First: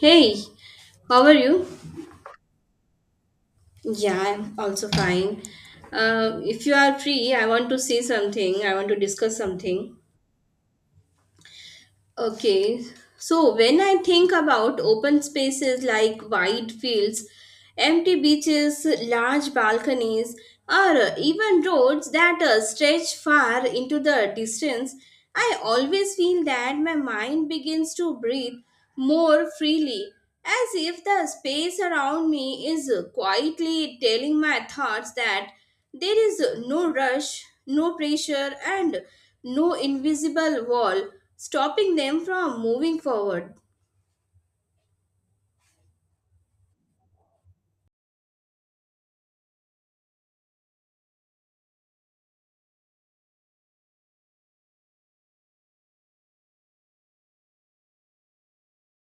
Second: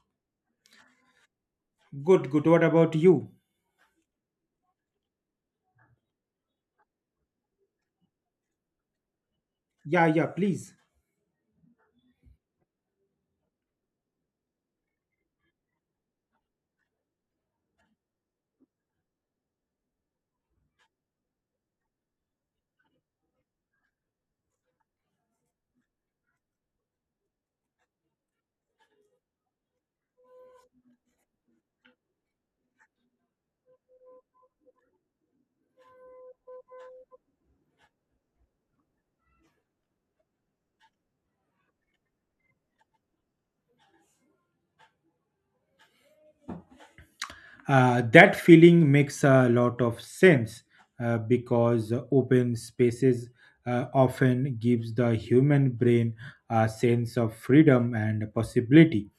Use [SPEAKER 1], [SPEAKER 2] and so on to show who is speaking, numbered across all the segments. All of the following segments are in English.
[SPEAKER 1] Hey, how are you?
[SPEAKER 2] Good, good. What about you?
[SPEAKER 1] Yeah, I'm also fine. If you are free, I want to see something. I want to discuss something.
[SPEAKER 2] Yeah, yeah, please.
[SPEAKER 1] Okay, so when I think about open spaces like wide fields, empty beaches, large balconies, or even roads that stretch far into the distance, I always feel that my mind begins to breathe more freely, as if the space around me is quietly telling my thoughts that there is no rush, no pressure, and no invisible wall stopping them from moving forward.
[SPEAKER 2] That feeling makes a lot of sense because open spaces often gives the human brain a sense of freedom and possibility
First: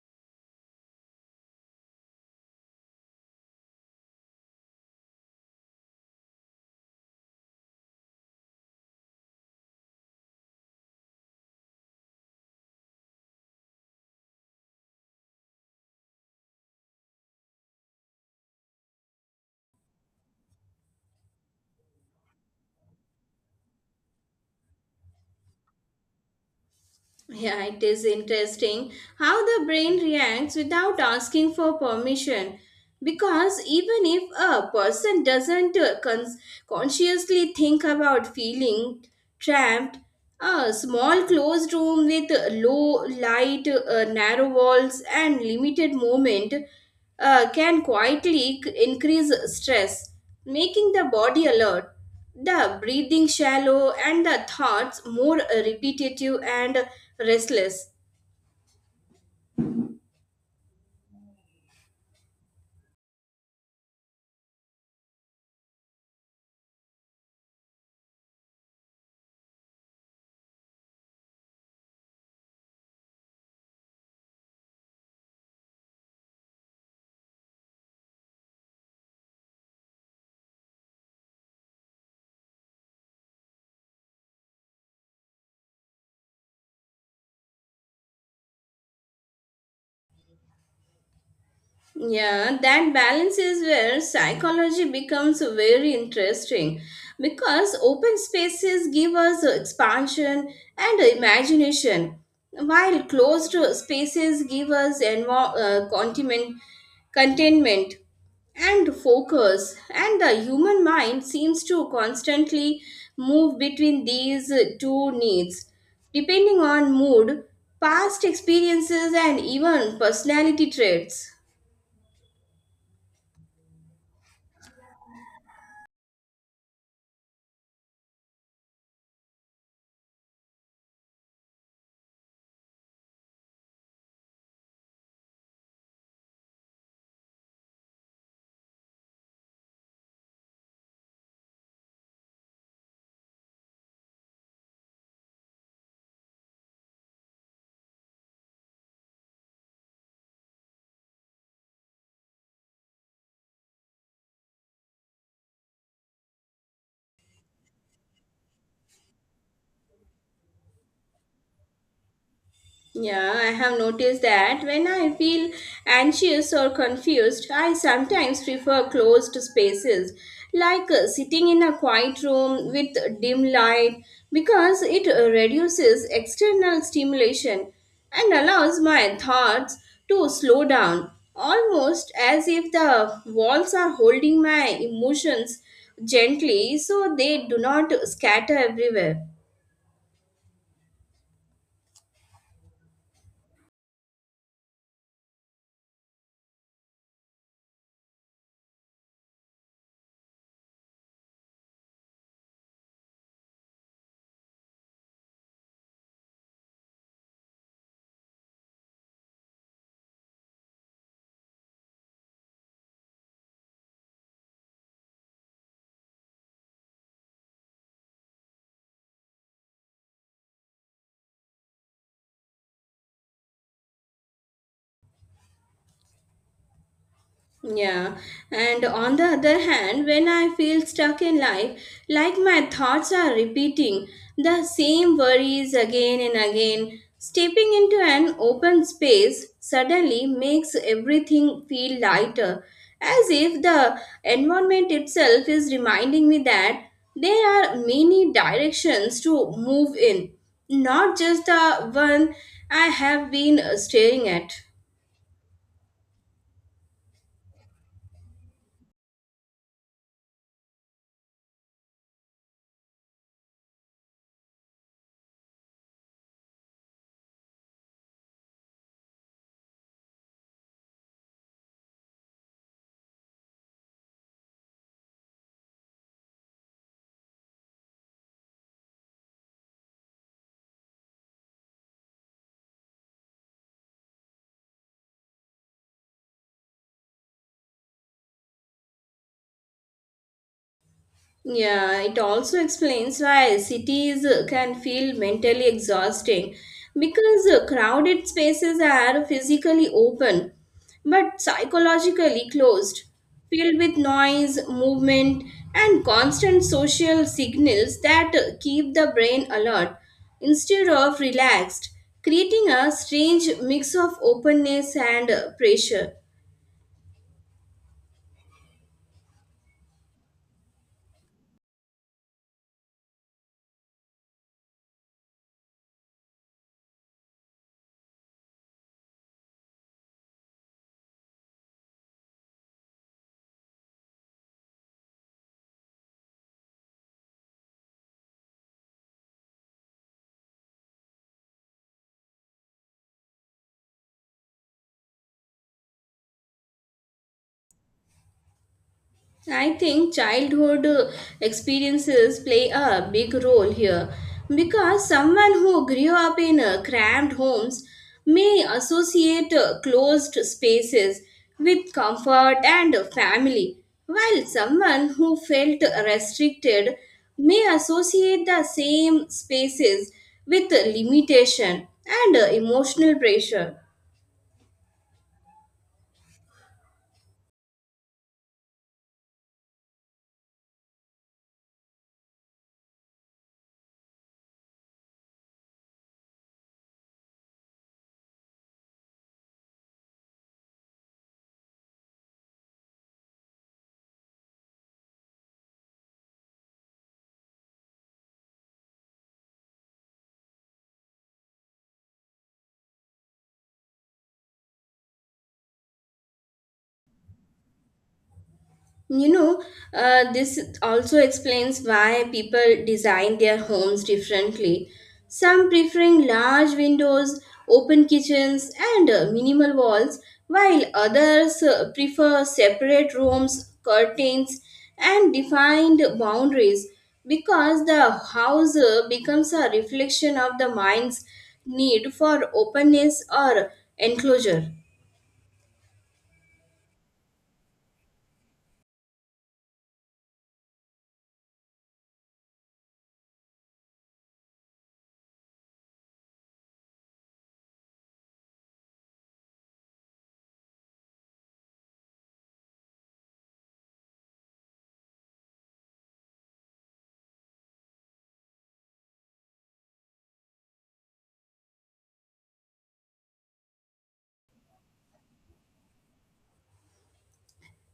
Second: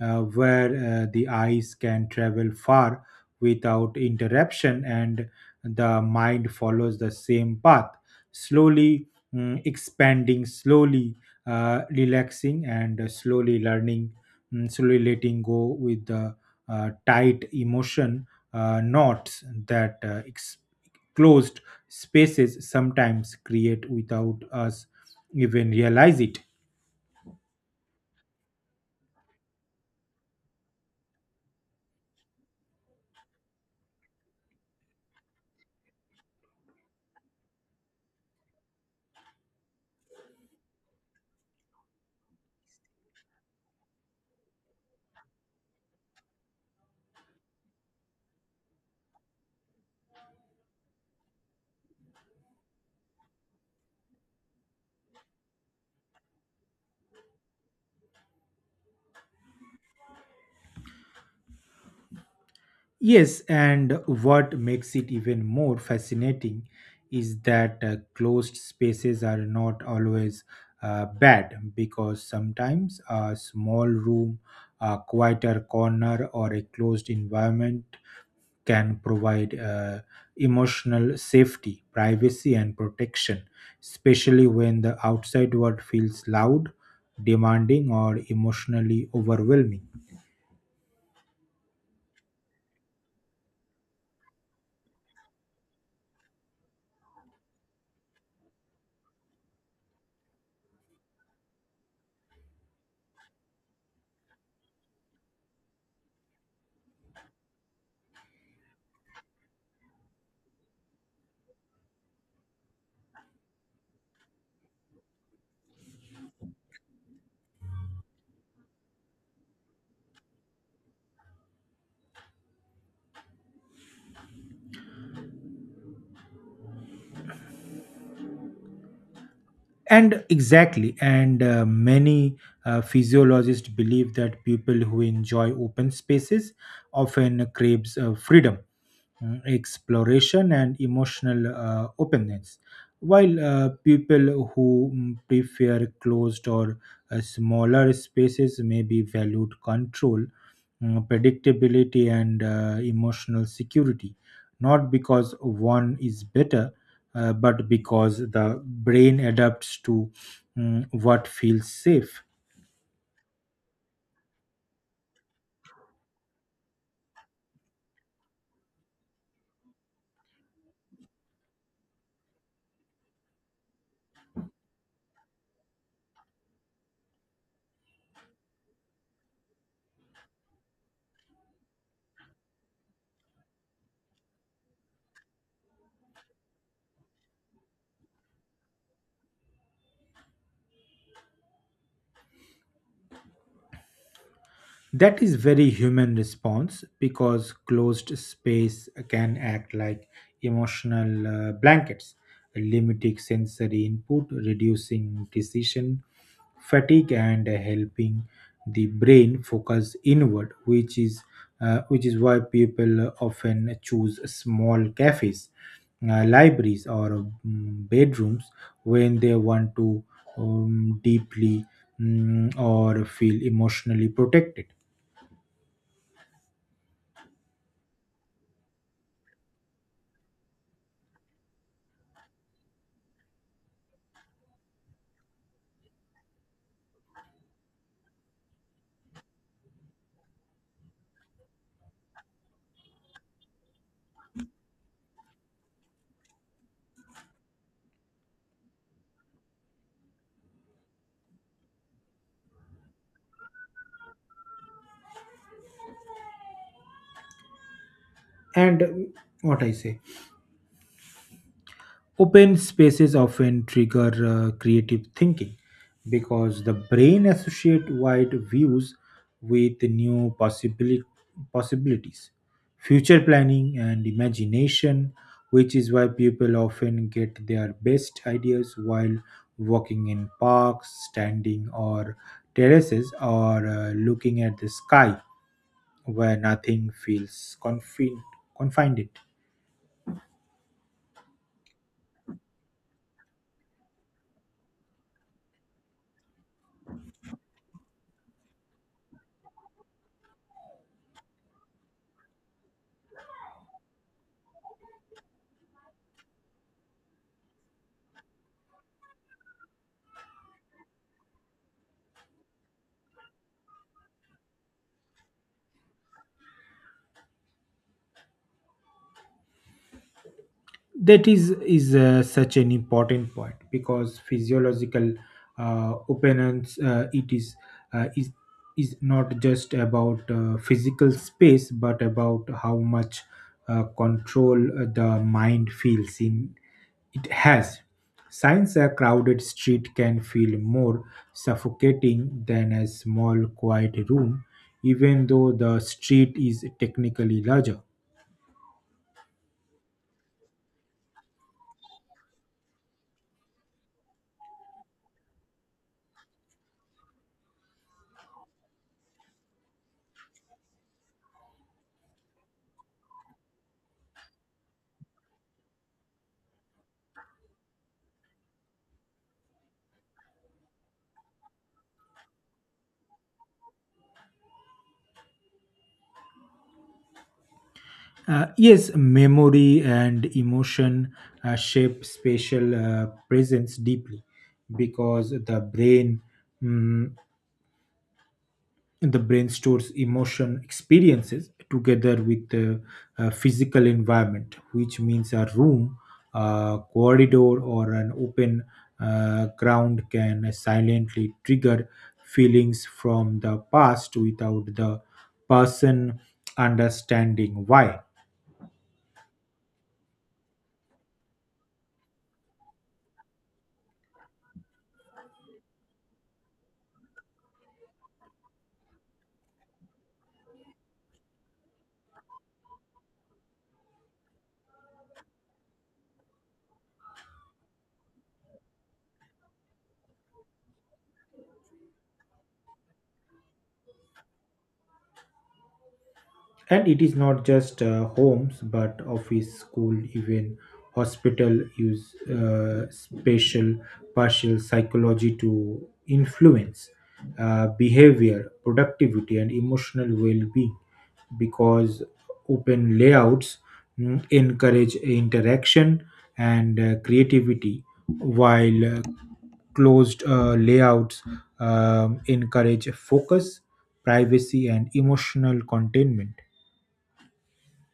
[SPEAKER 2] where the eyes can travel far without interruption and the mind follows the same path slowly expanding slowly relaxing and slowly learning slowly letting go with the tight emotion knots that closed spaces sometimes create without us even realize it.
[SPEAKER 1] Yeah, it is interesting how the brain reacts without asking for permission. Because even if a person doesn't consciously think about feeling trapped, a small closed room with low light, narrow walls, and limited movement can quietly increase stress, making the body alert, the breathing shallow, and the thoughts more repetitive and restless.
[SPEAKER 2] Yes, and what makes it even more fascinating is that closed spaces are not always bad because sometimes a small room, a quieter corner, or a closed environment can provide emotional safety, privacy, and protection, especially when the outside world feels loud, demanding, or emotionally overwhelming.
[SPEAKER 1] Yeah, that balance is where psychology becomes very interesting because open spaces give us expansion and imagination, while closed spaces give us contentment, containment and focus. And the human mind seems to constantly move between these two needs, depending on mood, past experiences, and even personality traits.
[SPEAKER 2] And exactly, and many physiologists believe that people who enjoy open spaces often craves freedom exploration and emotional openness while people who prefer closed or smaller spaces may be valued control predictability and emotional security not because one is better but because the brain adapts to what feels safe.
[SPEAKER 1] Yeah, I have noticed that when I feel anxious or confused, I sometimes prefer closed spaces, like sitting in a quiet room with dim light, because it reduces external stimulation and allows my thoughts to slow down, almost as if the walls are holding my emotions gently so they do not scatter everywhere.
[SPEAKER 2] That is very human response because closed space can act like emotional blankets, limiting sensory input, reducing decision fatigue, and helping the brain focus inward, which is why people often choose small cafes, libraries, or bedrooms when they want to deeply or feel emotionally protected.
[SPEAKER 1] Yeah, and on the other hand, when I feel stuck in life, like my thoughts are repeating the same worries again and again, stepping into an open space suddenly makes everything feel lighter, as if the environment itself is reminding me that there are many directions to move in, not just the one I have been staring at.
[SPEAKER 2] And what I say, open spaces often trigger creative thinking because the brain associate wide views with possibilities, future planning and imagination, which is why people often get their best ideas while walking in parks, standing or terraces, or looking at the sky where nothing feels confin- confined.
[SPEAKER 1] Yeah, it also explains why cities can feel mentally exhausting because crowded spaces are physically open but psychologically closed, filled with noise, movement, and constant social signals that keep the brain alert instead of relaxed, creating a strange mix of openness and pressure.
[SPEAKER 2] That is such an important point because physiological opinions it uh, is is not just about physical space but about how much control the mind feels in it has since a crowded street can feel more suffocating than a small quiet room even though the street is technically larger.
[SPEAKER 1] I think childhood experiences play a big role here because someone who grew up in cramped homes may associate closed spaces with comfort and family, while someone who felt restricted may associate the same spaces with limitation and emotional pressure.
[SPEAKER 2] Yes, memory and emotion shape spatial presence deeply because mm, the brain stores emotion experiences together with the physical environment, which means a room, a corridor, or an open ground can silently trigger feelings from the past without the person understanding why.
[SPEAKER 1] You know, this also explains why people design their homes differently. Some preferring large windows, open kitchens, and minimal walls, while others prefer separate rooms, curtains, and defined boundaries because the house becomes a reflection of the mind's need for openness or enclosure.
[SPEAKER 2] And it is not just homes but office school even hospital use spatial partial psychology to influence behavior productivity and emotional well-being because open layouts encourage interaction and creativity while closed layouts encourage focus privacy and emotional containment.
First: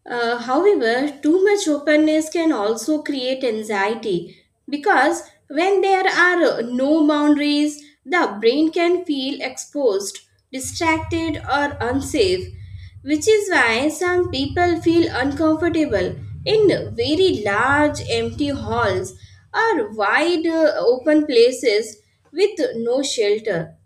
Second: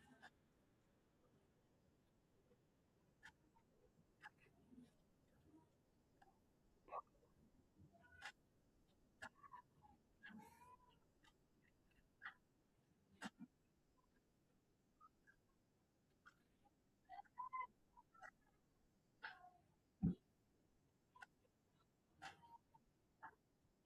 [SPEAKER 1] However, too much openness can also create anxiety because when there are no boundaries, the brain can feel exposed, distracted, or unsafe, which is why some people feel uncomfortable in very large empty halls or wide open places with no shelter.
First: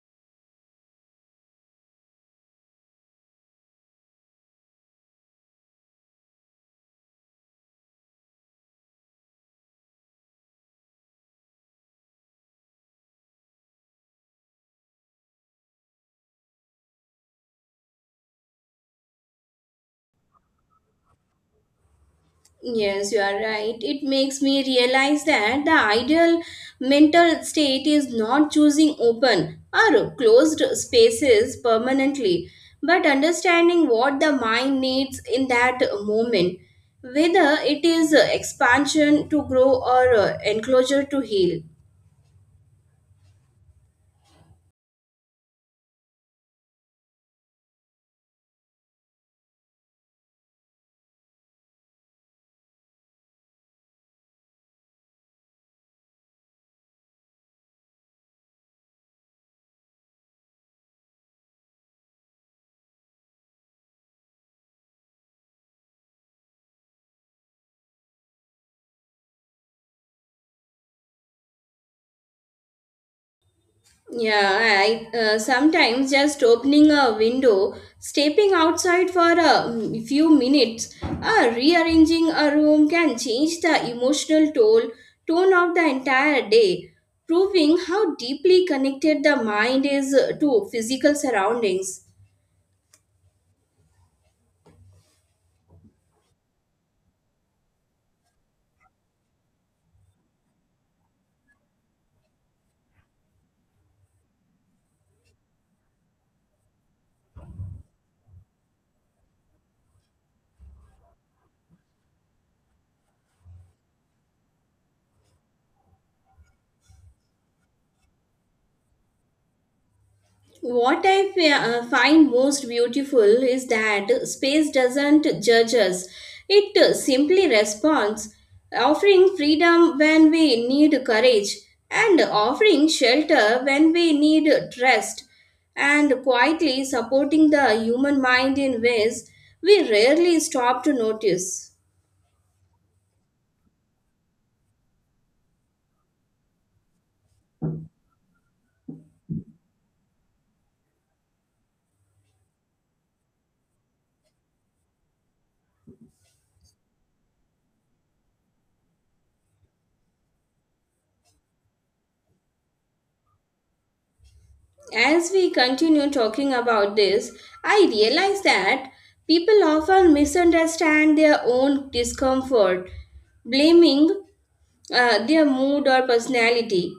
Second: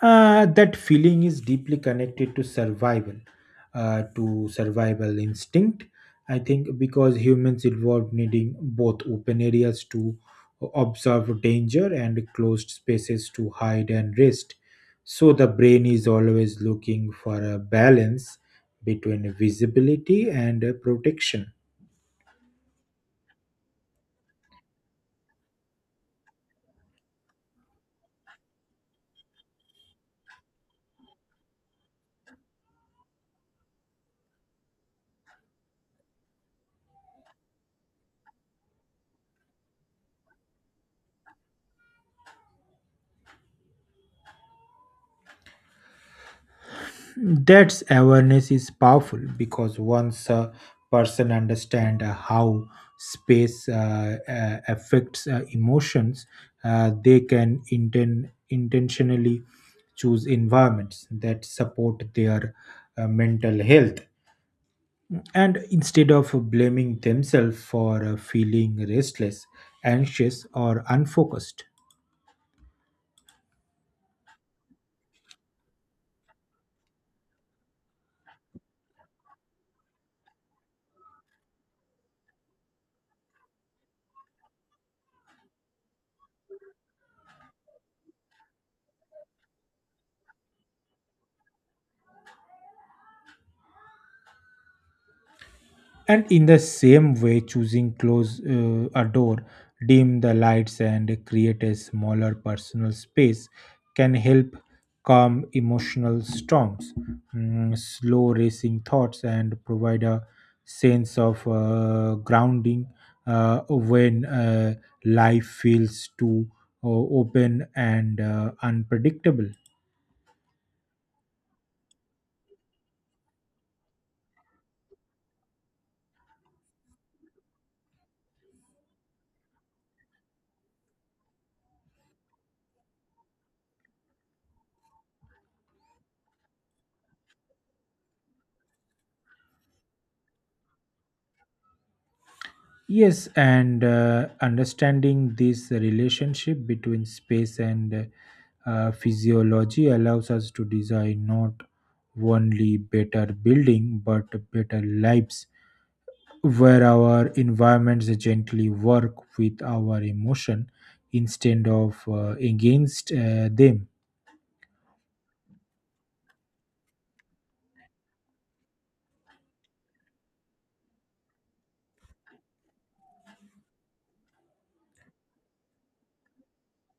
[SPEAKER 2] That feeling is deeply connected to survival instinct. I think because humans evolved needing both open areas to observe danger and closed spaces to hide and rest. So the brain is always looking for a balance between visibility and protection.
[SPEAKER 1] Yes, you are right. It makes me realize that the ideal mental state is not choosing open or closed spaces permanently, but understanding what the mind needs in that moment, whether it is expansion to grow or enclosure to heal.
[SPEAKER 2] That awareness is powerful because once a person understands how space affects emotions, they can intentionally choose environments that support their mental health. And instead of blaming themselves for feeling restless, anxious, or unfocused,
[SPEAKER 1] Yeah, I sometimes just opening a window, stepping outside for a few minutes, rearranging a room can change the emotional toll tone of the entire day, proving how deeply connected the mind is to physical surroundings.
[SPEAKER 2] and in the same way, choosing close a door, dim the lights, and create a smaller personal space can help calm emotional storms, slow racing thoughts, and provide a sense of grounding when life feels too open and unpredictable.
[SPEAKER 1] What I find most beautiful is that space doesn't judge us, it simply responds, offering freedom when we need courage, and offering shelter when we need trust, and quietly supporting the human mind in ways we rarely stop to notice.
[SPEAKER 2] Yes, and understanding this relationship between space and physiology allows us to design not only better building but better lives where our environments gently work with our emotion instead of against them.
[SPEAKER 1] As we continue talking about this, I realize that people often misunderstand their own discomfort, blaming their mood or personality,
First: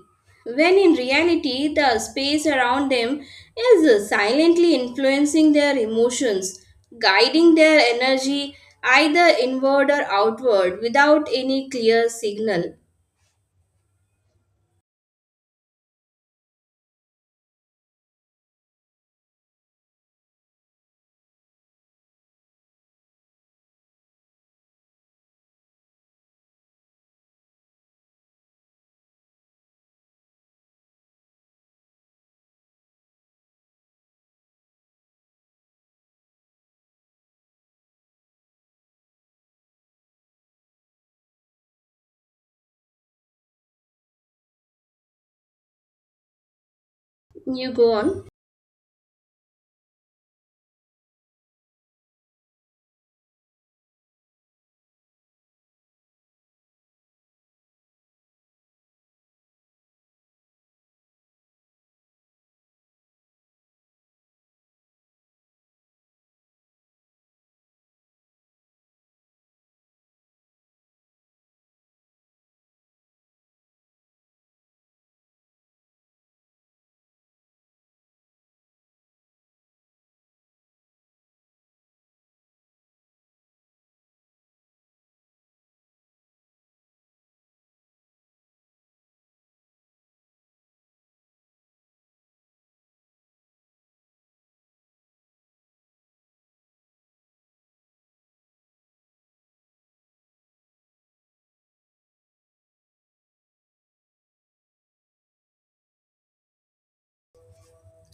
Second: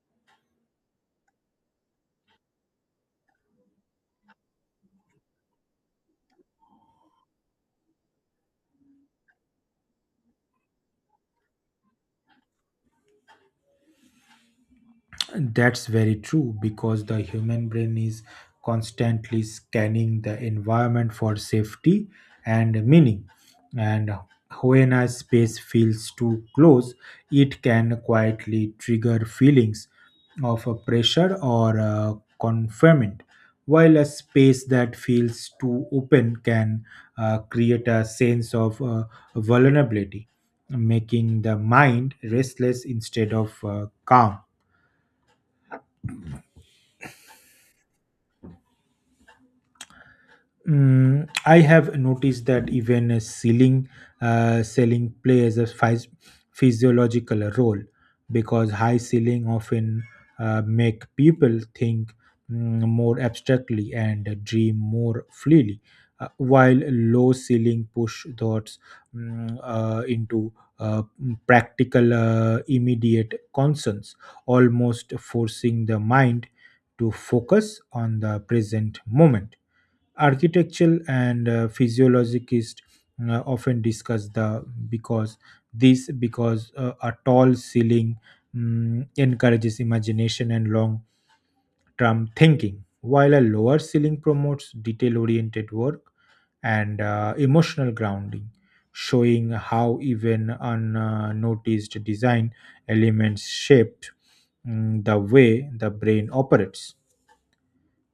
[SPEAKER 1] when in reality, the space around them is silently influencing their emotions, guiding their energy either inward or outward without any clear signal.
[SPEAKER 2] That's very true because the human brain is constantly scanning the environment for safety and meaning. And when a space feels too close, it can quietly trigger feelings of a pressure or a confinement, while a space that feels too open can create a sense of vulnerability, making the mind restless instead of calm.
[SPEAKER 1] You go on.
[SPEAKER 2] I have noticed that even a ceiling selling plays a physiological role because high ceiling often make people think more abstractly and dream more freely, while low ceiling push thoughts into uh, practical, immediate concerns, almost forcing the mind to focus on the present moment. Architectural and physiologists often discuss the because this because a tall ceiling encourages imagination and long term thinking while a lower ceiling promotes detail oriented work and emotional grounding, showing how even unnoticed design elements shaped the way the brain operates.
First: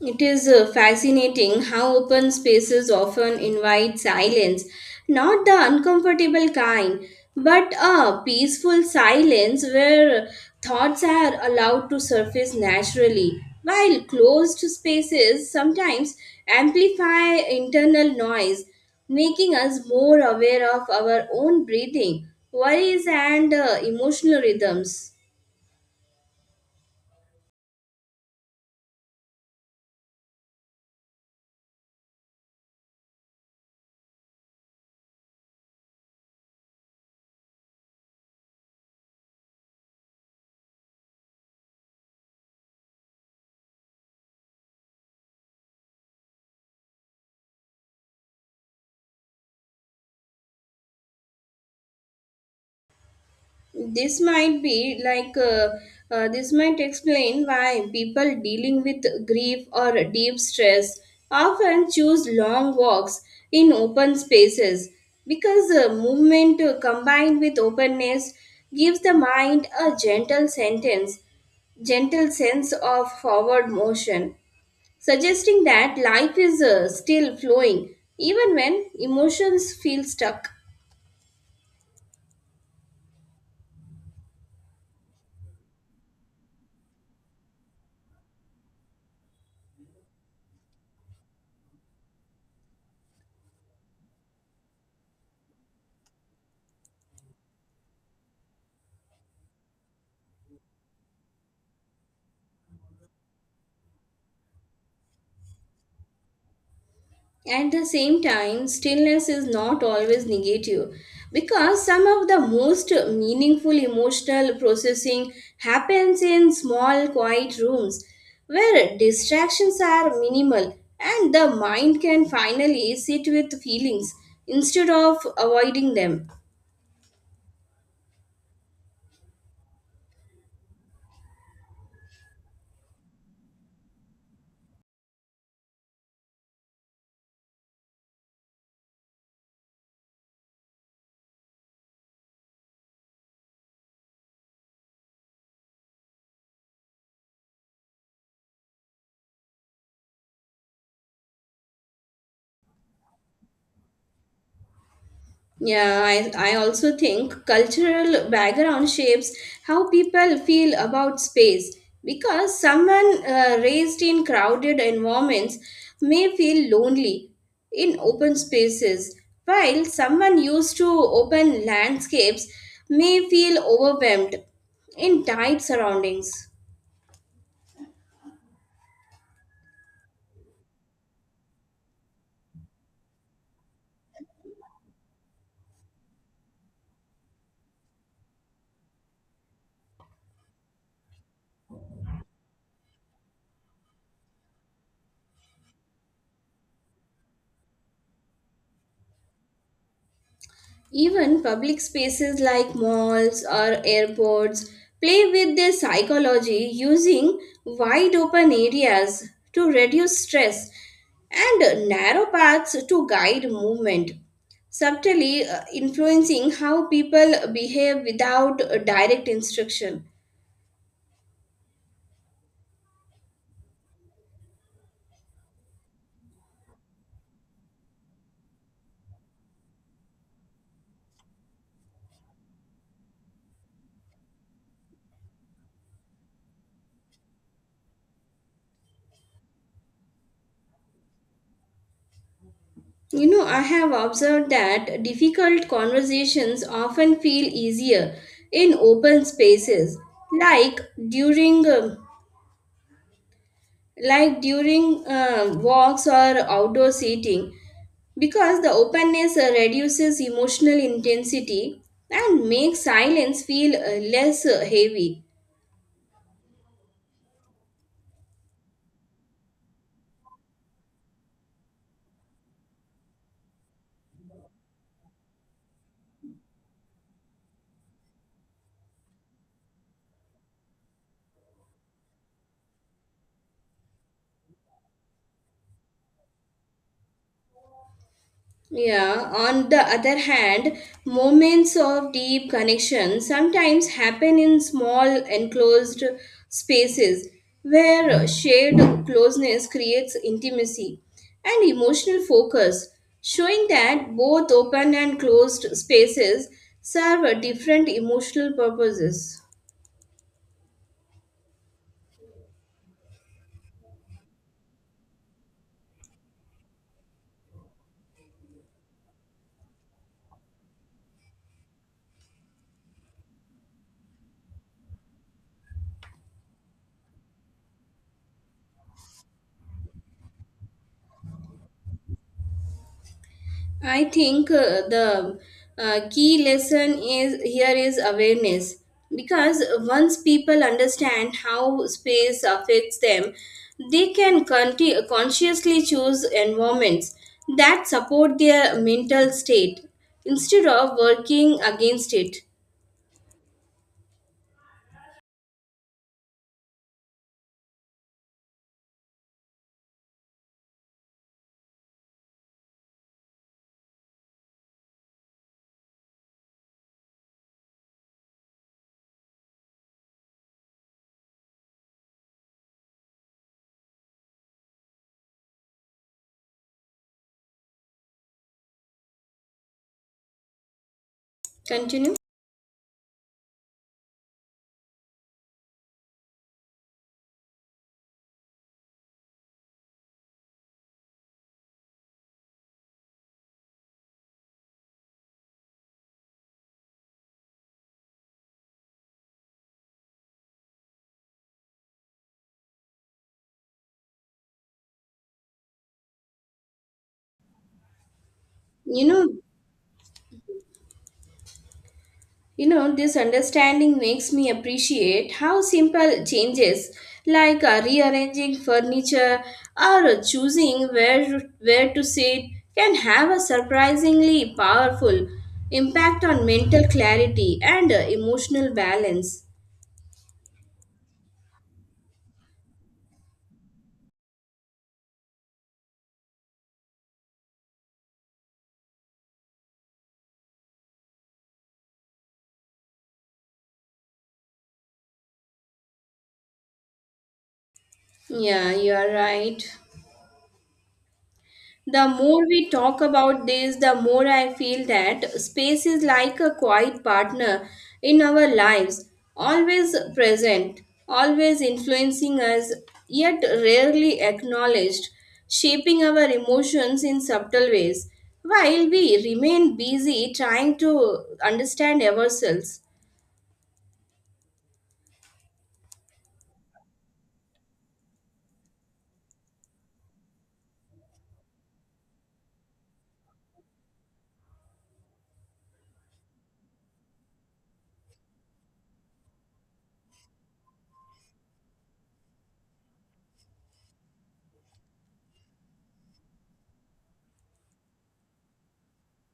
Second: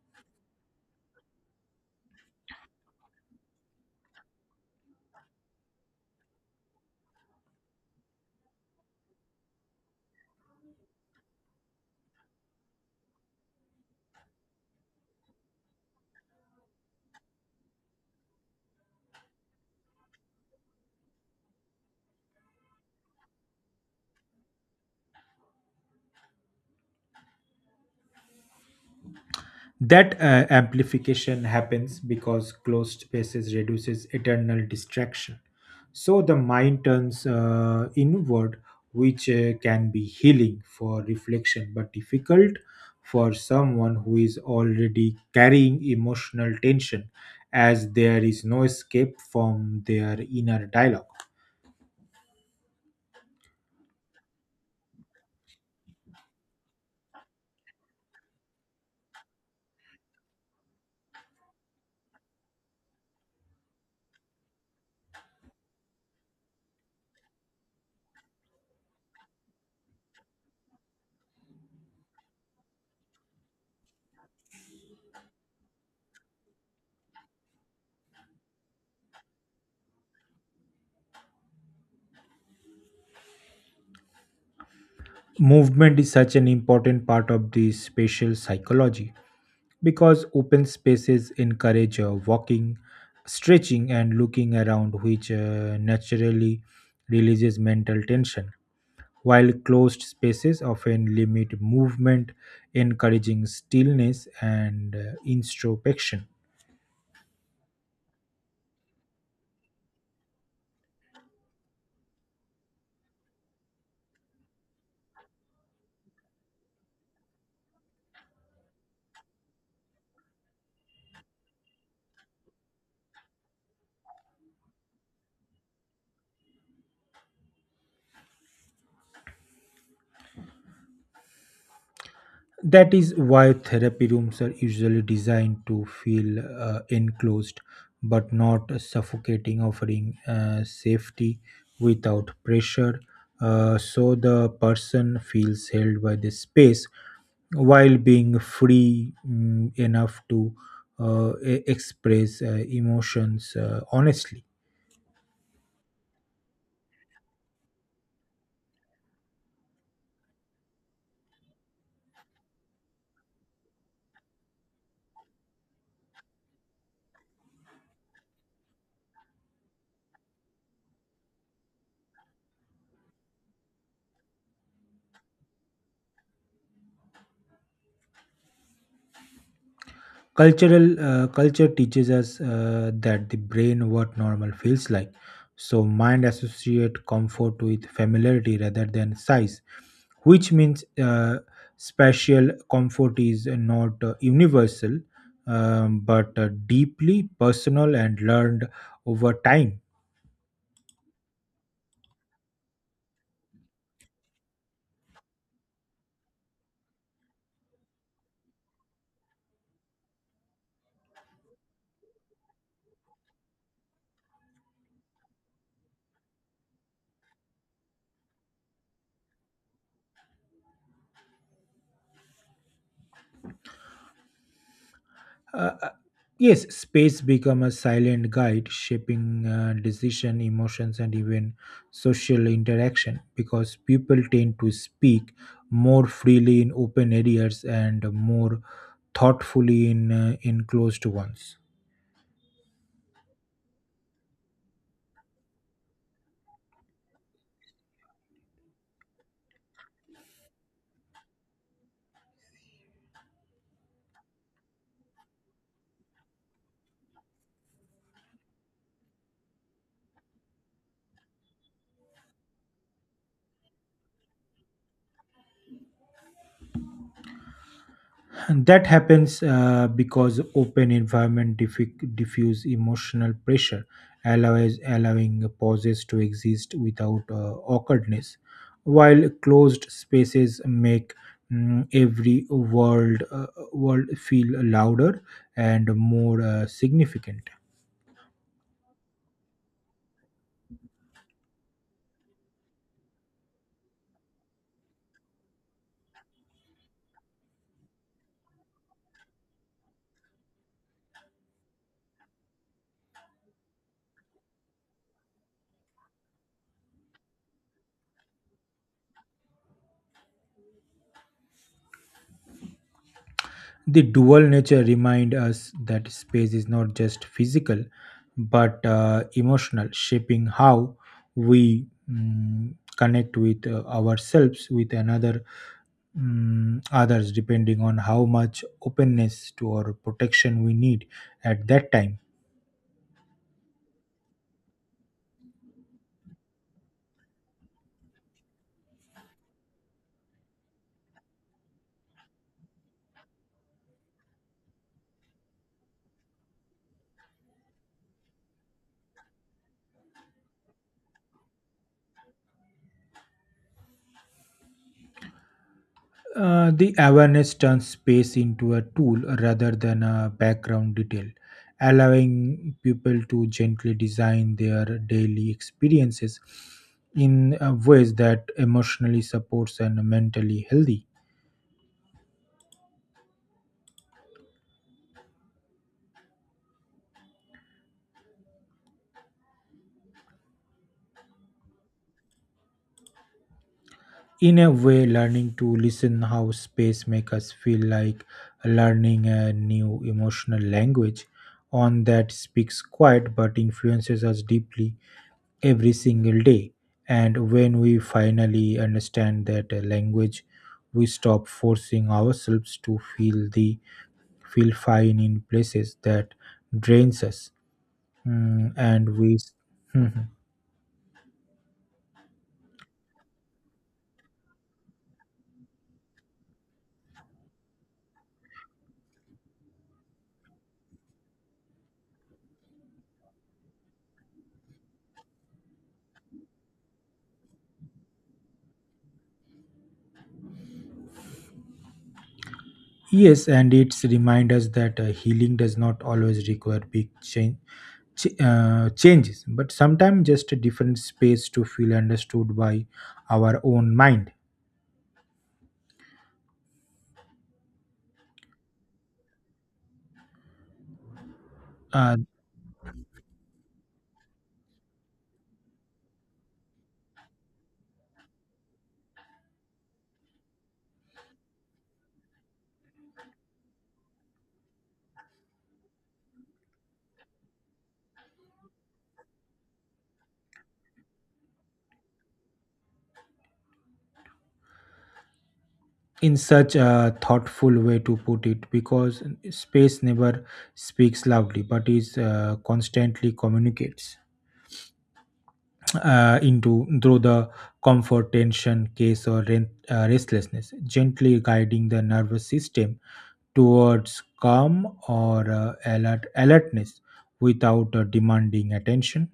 [SPEAKER 1] It is fascinating how open spaces often invite silence, not the uncomfortable kind, but a peaceful silence where thoughts are allowed to surface naturally, while closed spaces sometimes amplify internal noise, making us more aware of our own breathing, worries, and emotional rhythms.
[SPEAKER 2] That amplification happens because closed spaces reduces eternal distraction so the mind turns inward which can be healing for reflection but difficult for someone who is already carrying emotional tension as there is no escape from their inner dialogue.
[SPEAKER 1] This might be like uh, this might explain why people dealing with grief or deep stress often choose long walks in open spaces because movement combined with openness gives the mind a gentle sense of forward motion, suggesting that life is still flowing even when emotions feel stuck.
[SPEAKER 2] Movement is such an important part of the spatial psychology because open spaces encourage walking, stretching, and looking around, which naturally releases mental tension, while closed spaces often limit movement, encouraging stillness and introspection.
[SPEAKER 1] At the same time, stillness is not always negative because some of the most meaningful emotional processing happens in small, quiet rooms where distractions are minimal and the mind can finally sit with feelings instead of avoiding them.
[SPEAKER 2] That is why therapy rooms are usually designed to feel enclosed but not suffocating, offering safety without pressure. So the person feels held by the space while being free enough to express emotions honestly.
[SPEAKER 1] Yeah, I also think cultural background shapes how people feel about space because someone raised in crowded environments may feel lonely in open spaces, while someone used to open landscapes may feel overwhelmed in tight surroundings.
[SPEAKER 2] Cultural culture teaches us that the brain what normal feels like so mind associate comfort with familiarity rather than size which means spatial comfort is not universal, but deeply personal and learned over time.
[SPEAKER 1] Even public spaces like malls or airports play with their psychology using wide open areas to reduce stress and narrow paths to guide movement, subtly influencing how people behave without direct instruction.
[SPEAKER 2] Uh, uh, yes, space become a silent guide, shaping decision, emotions, and even social interaction because people tend to speak more freely in open areas and more thoughtfully in enclosed ones.
[SPEAKER 1] You know, I have observed that difficult conversations often feel easier in open spaces, like during um, during walks or outdoor seating because the openness reduces emotional intensity and makes silence feel less heavy.
[SPEAKER 2] That happens because open environment diffuse emotional pressure allows allowing pauses to exist without awkwardness while closed spaces make mm, every world feel louder and more significant.
[SPEAKER 1] Yeah, on the other hand, moments of deep connection sometimes happen in small enclosed spaces where shared closeness creates intimacy and emotional focus, showing that both open and closed spaces serve different emotional purposes.
[SPEAKER 2] The dual nature remind us that space is not just physical but emotional shaping how we connect with ourselves with another others depending on how much openness to or protection we need at that time.
[SPEAKER 1] I think the key lesson is here is awareness because once people understand how space affects them, they can consciously choose environments that support their mental state instead of working against it.
[SPEAKER 2] The awareness turns space into a tool rather than a background detail, allowing people to gently design their daily experiences in ways that emotionally supports and mentally healthy.
[SPEAKER 1] Continue.
[SPEAKER 2] In a way, learning to listen how space makes us feel like learning a new emotional language on that speaks quiet but influences us deeply every single day. And when we finally understand that language, we stop forcing ourselves to feel fine in places that drains us. Mm,
[SPEAKER 1] You
[SPEAKER 2] and
[SPEAKER 1] know,
[SPEAKER 2] we s- Mhm.
[SPEAKER 1] You know, this understanding makes me appreciate how simple changes like rearranging furniture or choosing where to sit can have a surprisingly powerful impact on mental clarity and emotional balance.
[SPEAKER 2] Yes, and it's remind us that healing does not always require big changes, but sometimes just a different space to feel understood by our own mind.
[SPEAKER 1] Yeah, you are right. The
[SPEAKER 2] Uh,
[SPEAKER 1] more we talk about this, the more I feel that space is like a quiet partner in our lives, always present, always influencing us, yet rarely acknowledged, shaping our emotions in subtle ways, while we remain busy trying to understand ourselves.
[SPEAKER 2] in such a thoughtful way to put it because space never speaks loudly but is constantly communicates into through the comfort tension case or rent, restlessness gently guiding the nervous system towards calm or alertness without demanding attention.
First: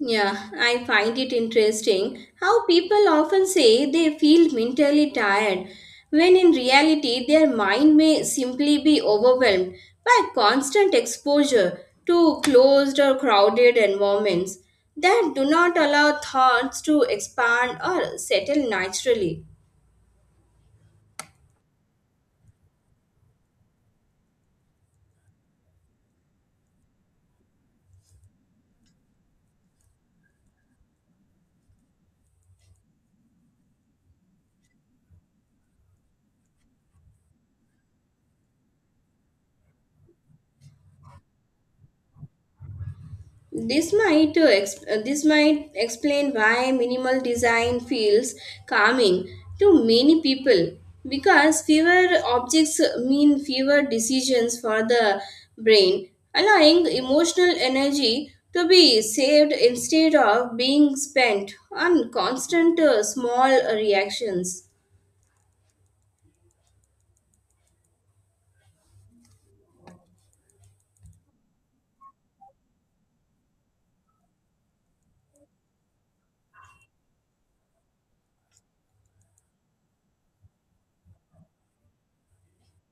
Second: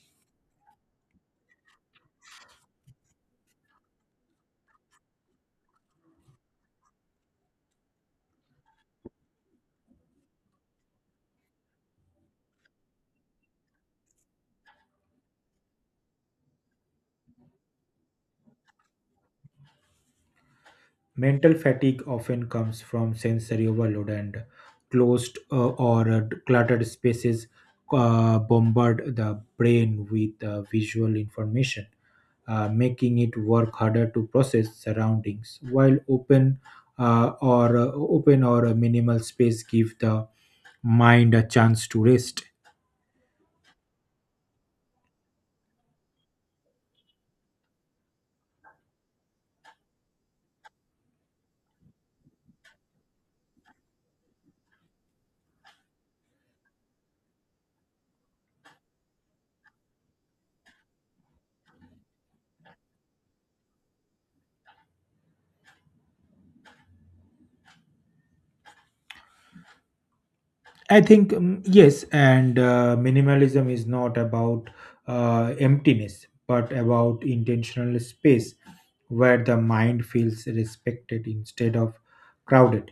[SPEAKER 1] Yeah, I find it interesting how people often say they feel mentally tired when in reality their mind may simply be overwhelmed by constant exposure to closed or crowded environments that do not allow thoughts to expand or settle naturally.
[SPEAKER 2] Mental fatigue often comes from sensory overload and closed or cluttered spaces bombard the brain with visual information, making it work harder to process surroundings. While open or a minimal space give the mind a chance to rest.
[SPEAKER 1] This might explain why minimal design feels calming to many people because fewer objects mean fewer decisions for the brain, allowing emotional energy to be saved instead of being spent on constant small reactions.
[SPEAKER 2] I think yes, and minimalism is not about emptiness, but about intentional space where the mind feels respected instead of crowded,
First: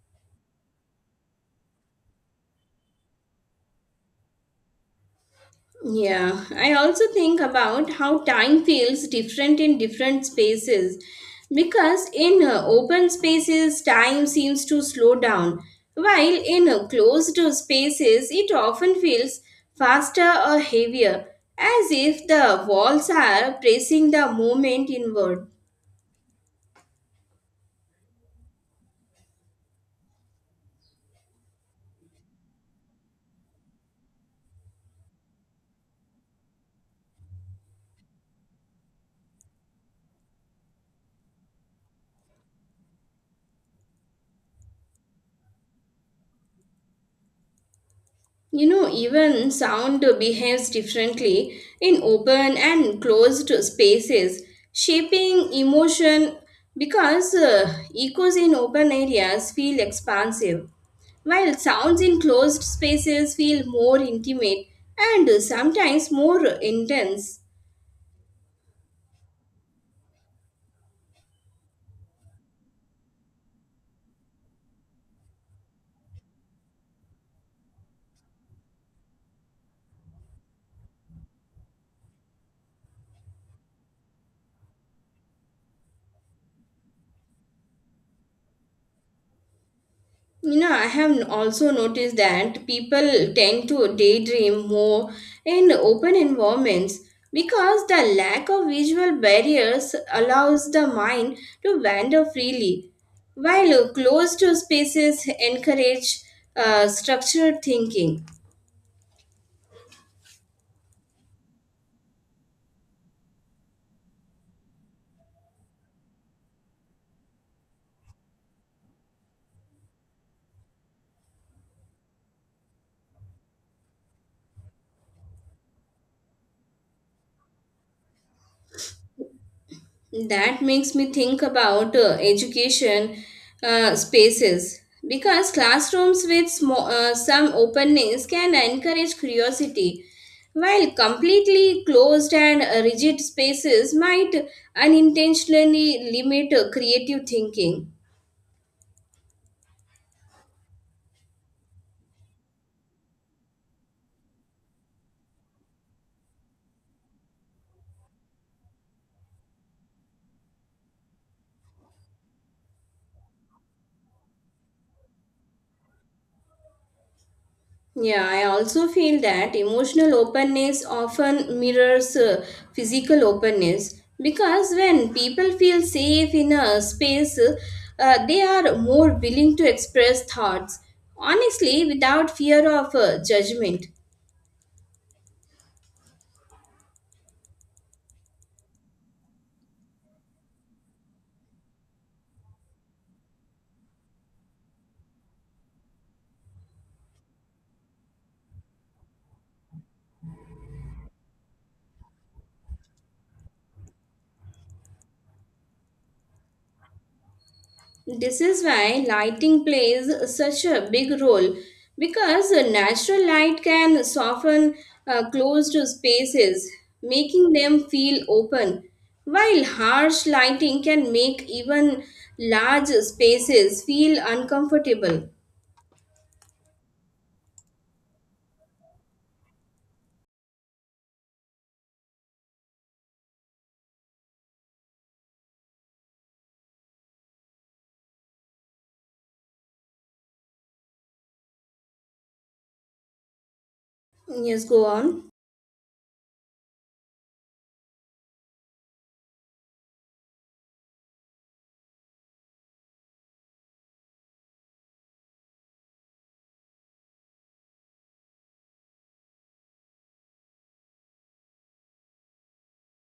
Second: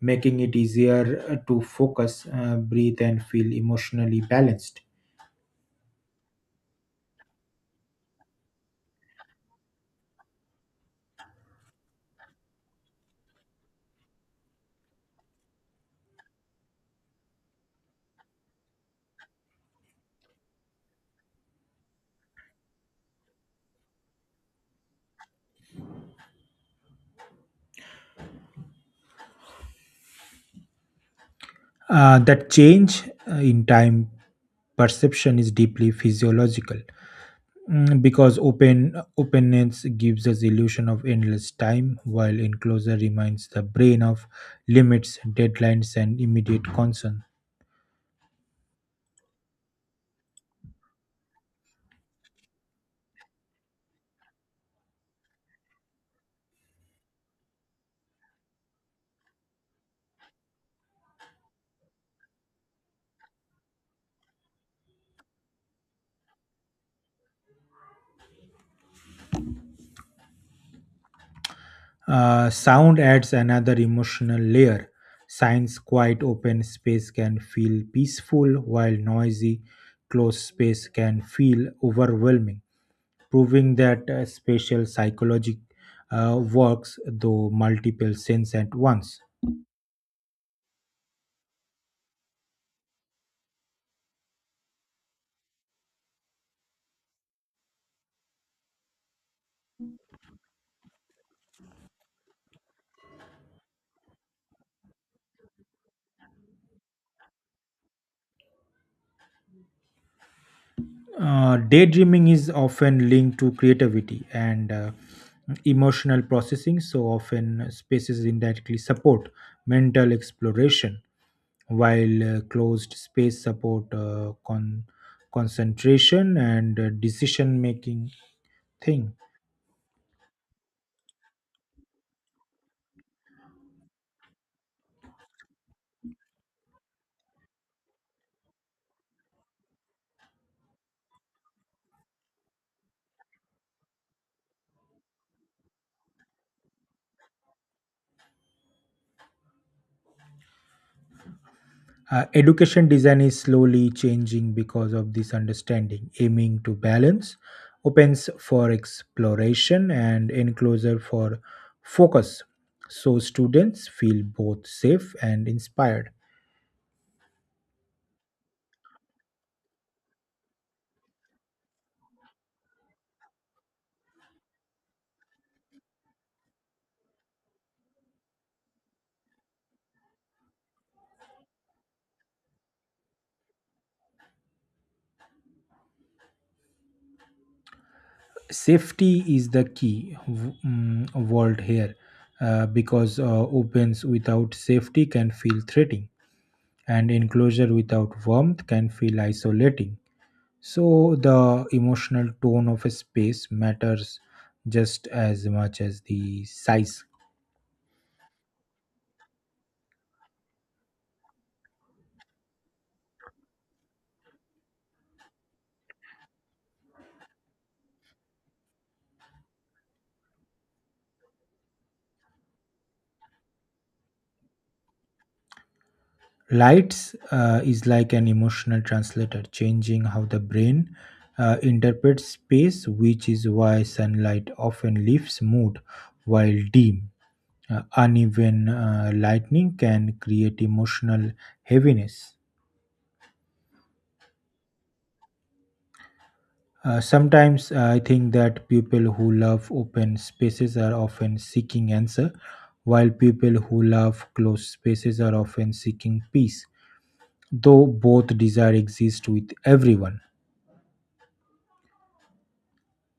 [SPEAKER 2] making it easier to focus, breathe, and feel emotionally balanced.
[SPEAKER 1] Yeah, I also think about how time feels different in different spaces because in open spaces, time seems to slow down, while in closed spaces, it often feels faster or heavier, as if the walls are pressing the moment inward.
[SPEAKER 2] That change in time perception is deeply physiological. Because open openness gives us illusion of endless time while enclosure reminds the brain of limits deadlines and immediate concern.
[SPEAKER 1] You know, even sound behaves differently in open and closed spaces, shaping emotion because echoes in open areas feel expansive, while sounds in closed spaces feel more intimate and sometimes more intense.
[SPEAKER 2] Sound adds another emotional layer science quiet open space can feel peaceful while noisy closed space can feel overwhelming proving that spatial psychology works though multiple sense at once.
[SPEAKER 1] You know, I have also noticed that people tend to daydream more in open environments because the lack of visual barriers allows the mind to wander freely, while closed to spaces encourage structured thinking.
[SPEAKER 2] Daydreaming is often linked to creativity and emotional processing, so often spaces indirectly support mental exploration, while closed space support concentration and decision making thing.
[SPEAKER 1] That makes me think about education spaces because classrooms with some openness can encourage curiosity, while completely closed and rigid spaces might unintentionally limit creative thinking.
[SPEAKER 2] Education design is slowly changing because of this understanding, aiming to balance opens for exploration and enclosure for focus. So students feel both safe and inspired.
[SPEAKER 1] Yeah, I also feel that emotional openness often mirrors physical openness because when people feel safe in a space, they are more willing to express thoughts honestly without fear of judgment.
[SPEAKER 2] Safety is the key word here because opens without safety can feel threatening, and enclosure without warmth can feel isolating. So the emotional tone of a space matters just as much as the size.
[SPEAKER 1] This is why lighting plays such a big role because natural light can soften closed spaces, making them feel open, while harsh lighting can make even large spaces feel uncomfortable.
[SPEAKER 2] Lights is like an emotional translator, changing how the brain interprets space, which is why sunlight often lifts mood while dim. Uneven lightning can create emotional heaviness.
[SPEAKER 1] Yes, go on.
[SPEAKER 2] Sometimes I think that people who love open spaces are often seeking answer, while people who love closed spaces are often seeking peace, though both desire exist with everyone.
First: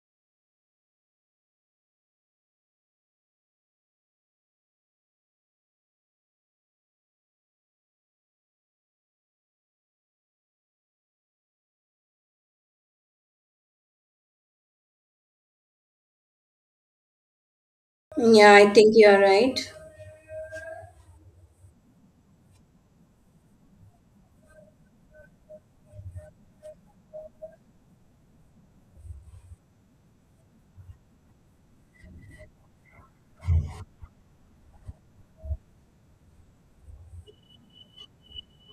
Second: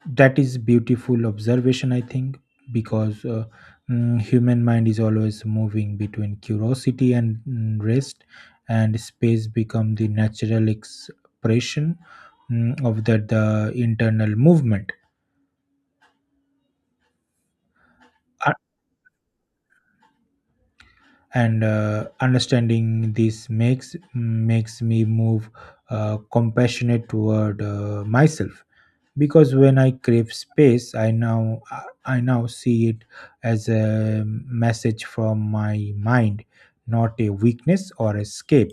[SPEAKER 2] That is beautiful observation, I think, because human mind is always moving between curiosity and rest, and space become the natural expression of that the internal movement.
[SPEAKER 1] Yeah, I think you are right.
[SPEAKER 2] And understanding this makes me move compassionate toward myself because when I crave space I now see it as a message from my mind not a weakness or escape.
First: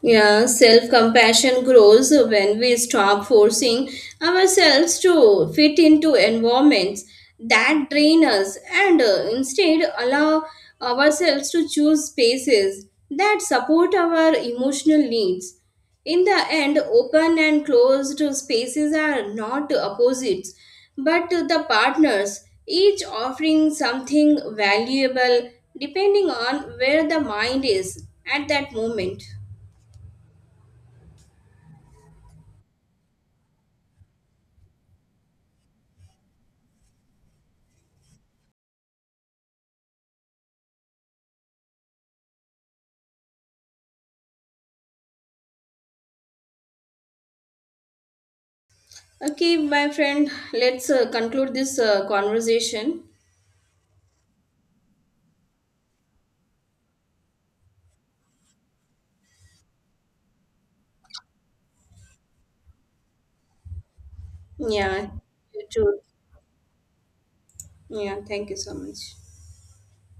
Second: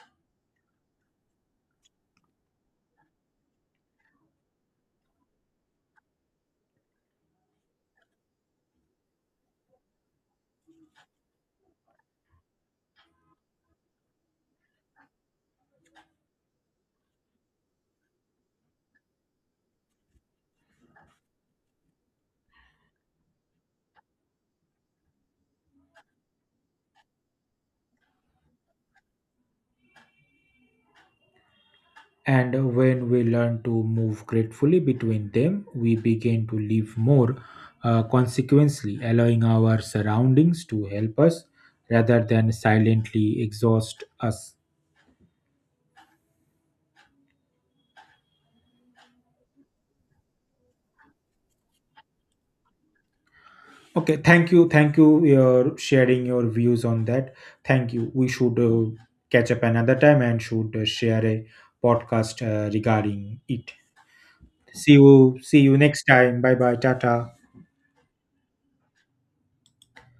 [SPEAKER 1] Yeah, self compassion grows when we stop forcing ourselves to fit into environments that drain us and instead allow ourselves to choose spaces that support our emotional needs. In the end, open and closed spaces are not opposites but the partners, each offering something valuable depending on where the mind is at that moment.
[SPEAKER 2] And when we learn to move gratefully between them, we begin to live more consequently, allowing our surroundings to help us rather than silently exhaust us.
[SPEAKER 1] Okay, my friend, let's conclude this conversation.
[SPEAKER 2] Okay, thank you. Thank you for sharing your views on that. Thank you. We should catch up another time and should share a podcast regarding it. See
[SPEAKER 1] Yeah,
[SPEAKER 2] you. See
[SPEAKER 1] you
[SPEAKER 2] you
[SPEAKER 1] too.
[SPEAKER 2] next time. Bye bye. Tata.
[SPEAKER 1] Yeah, thank you so much.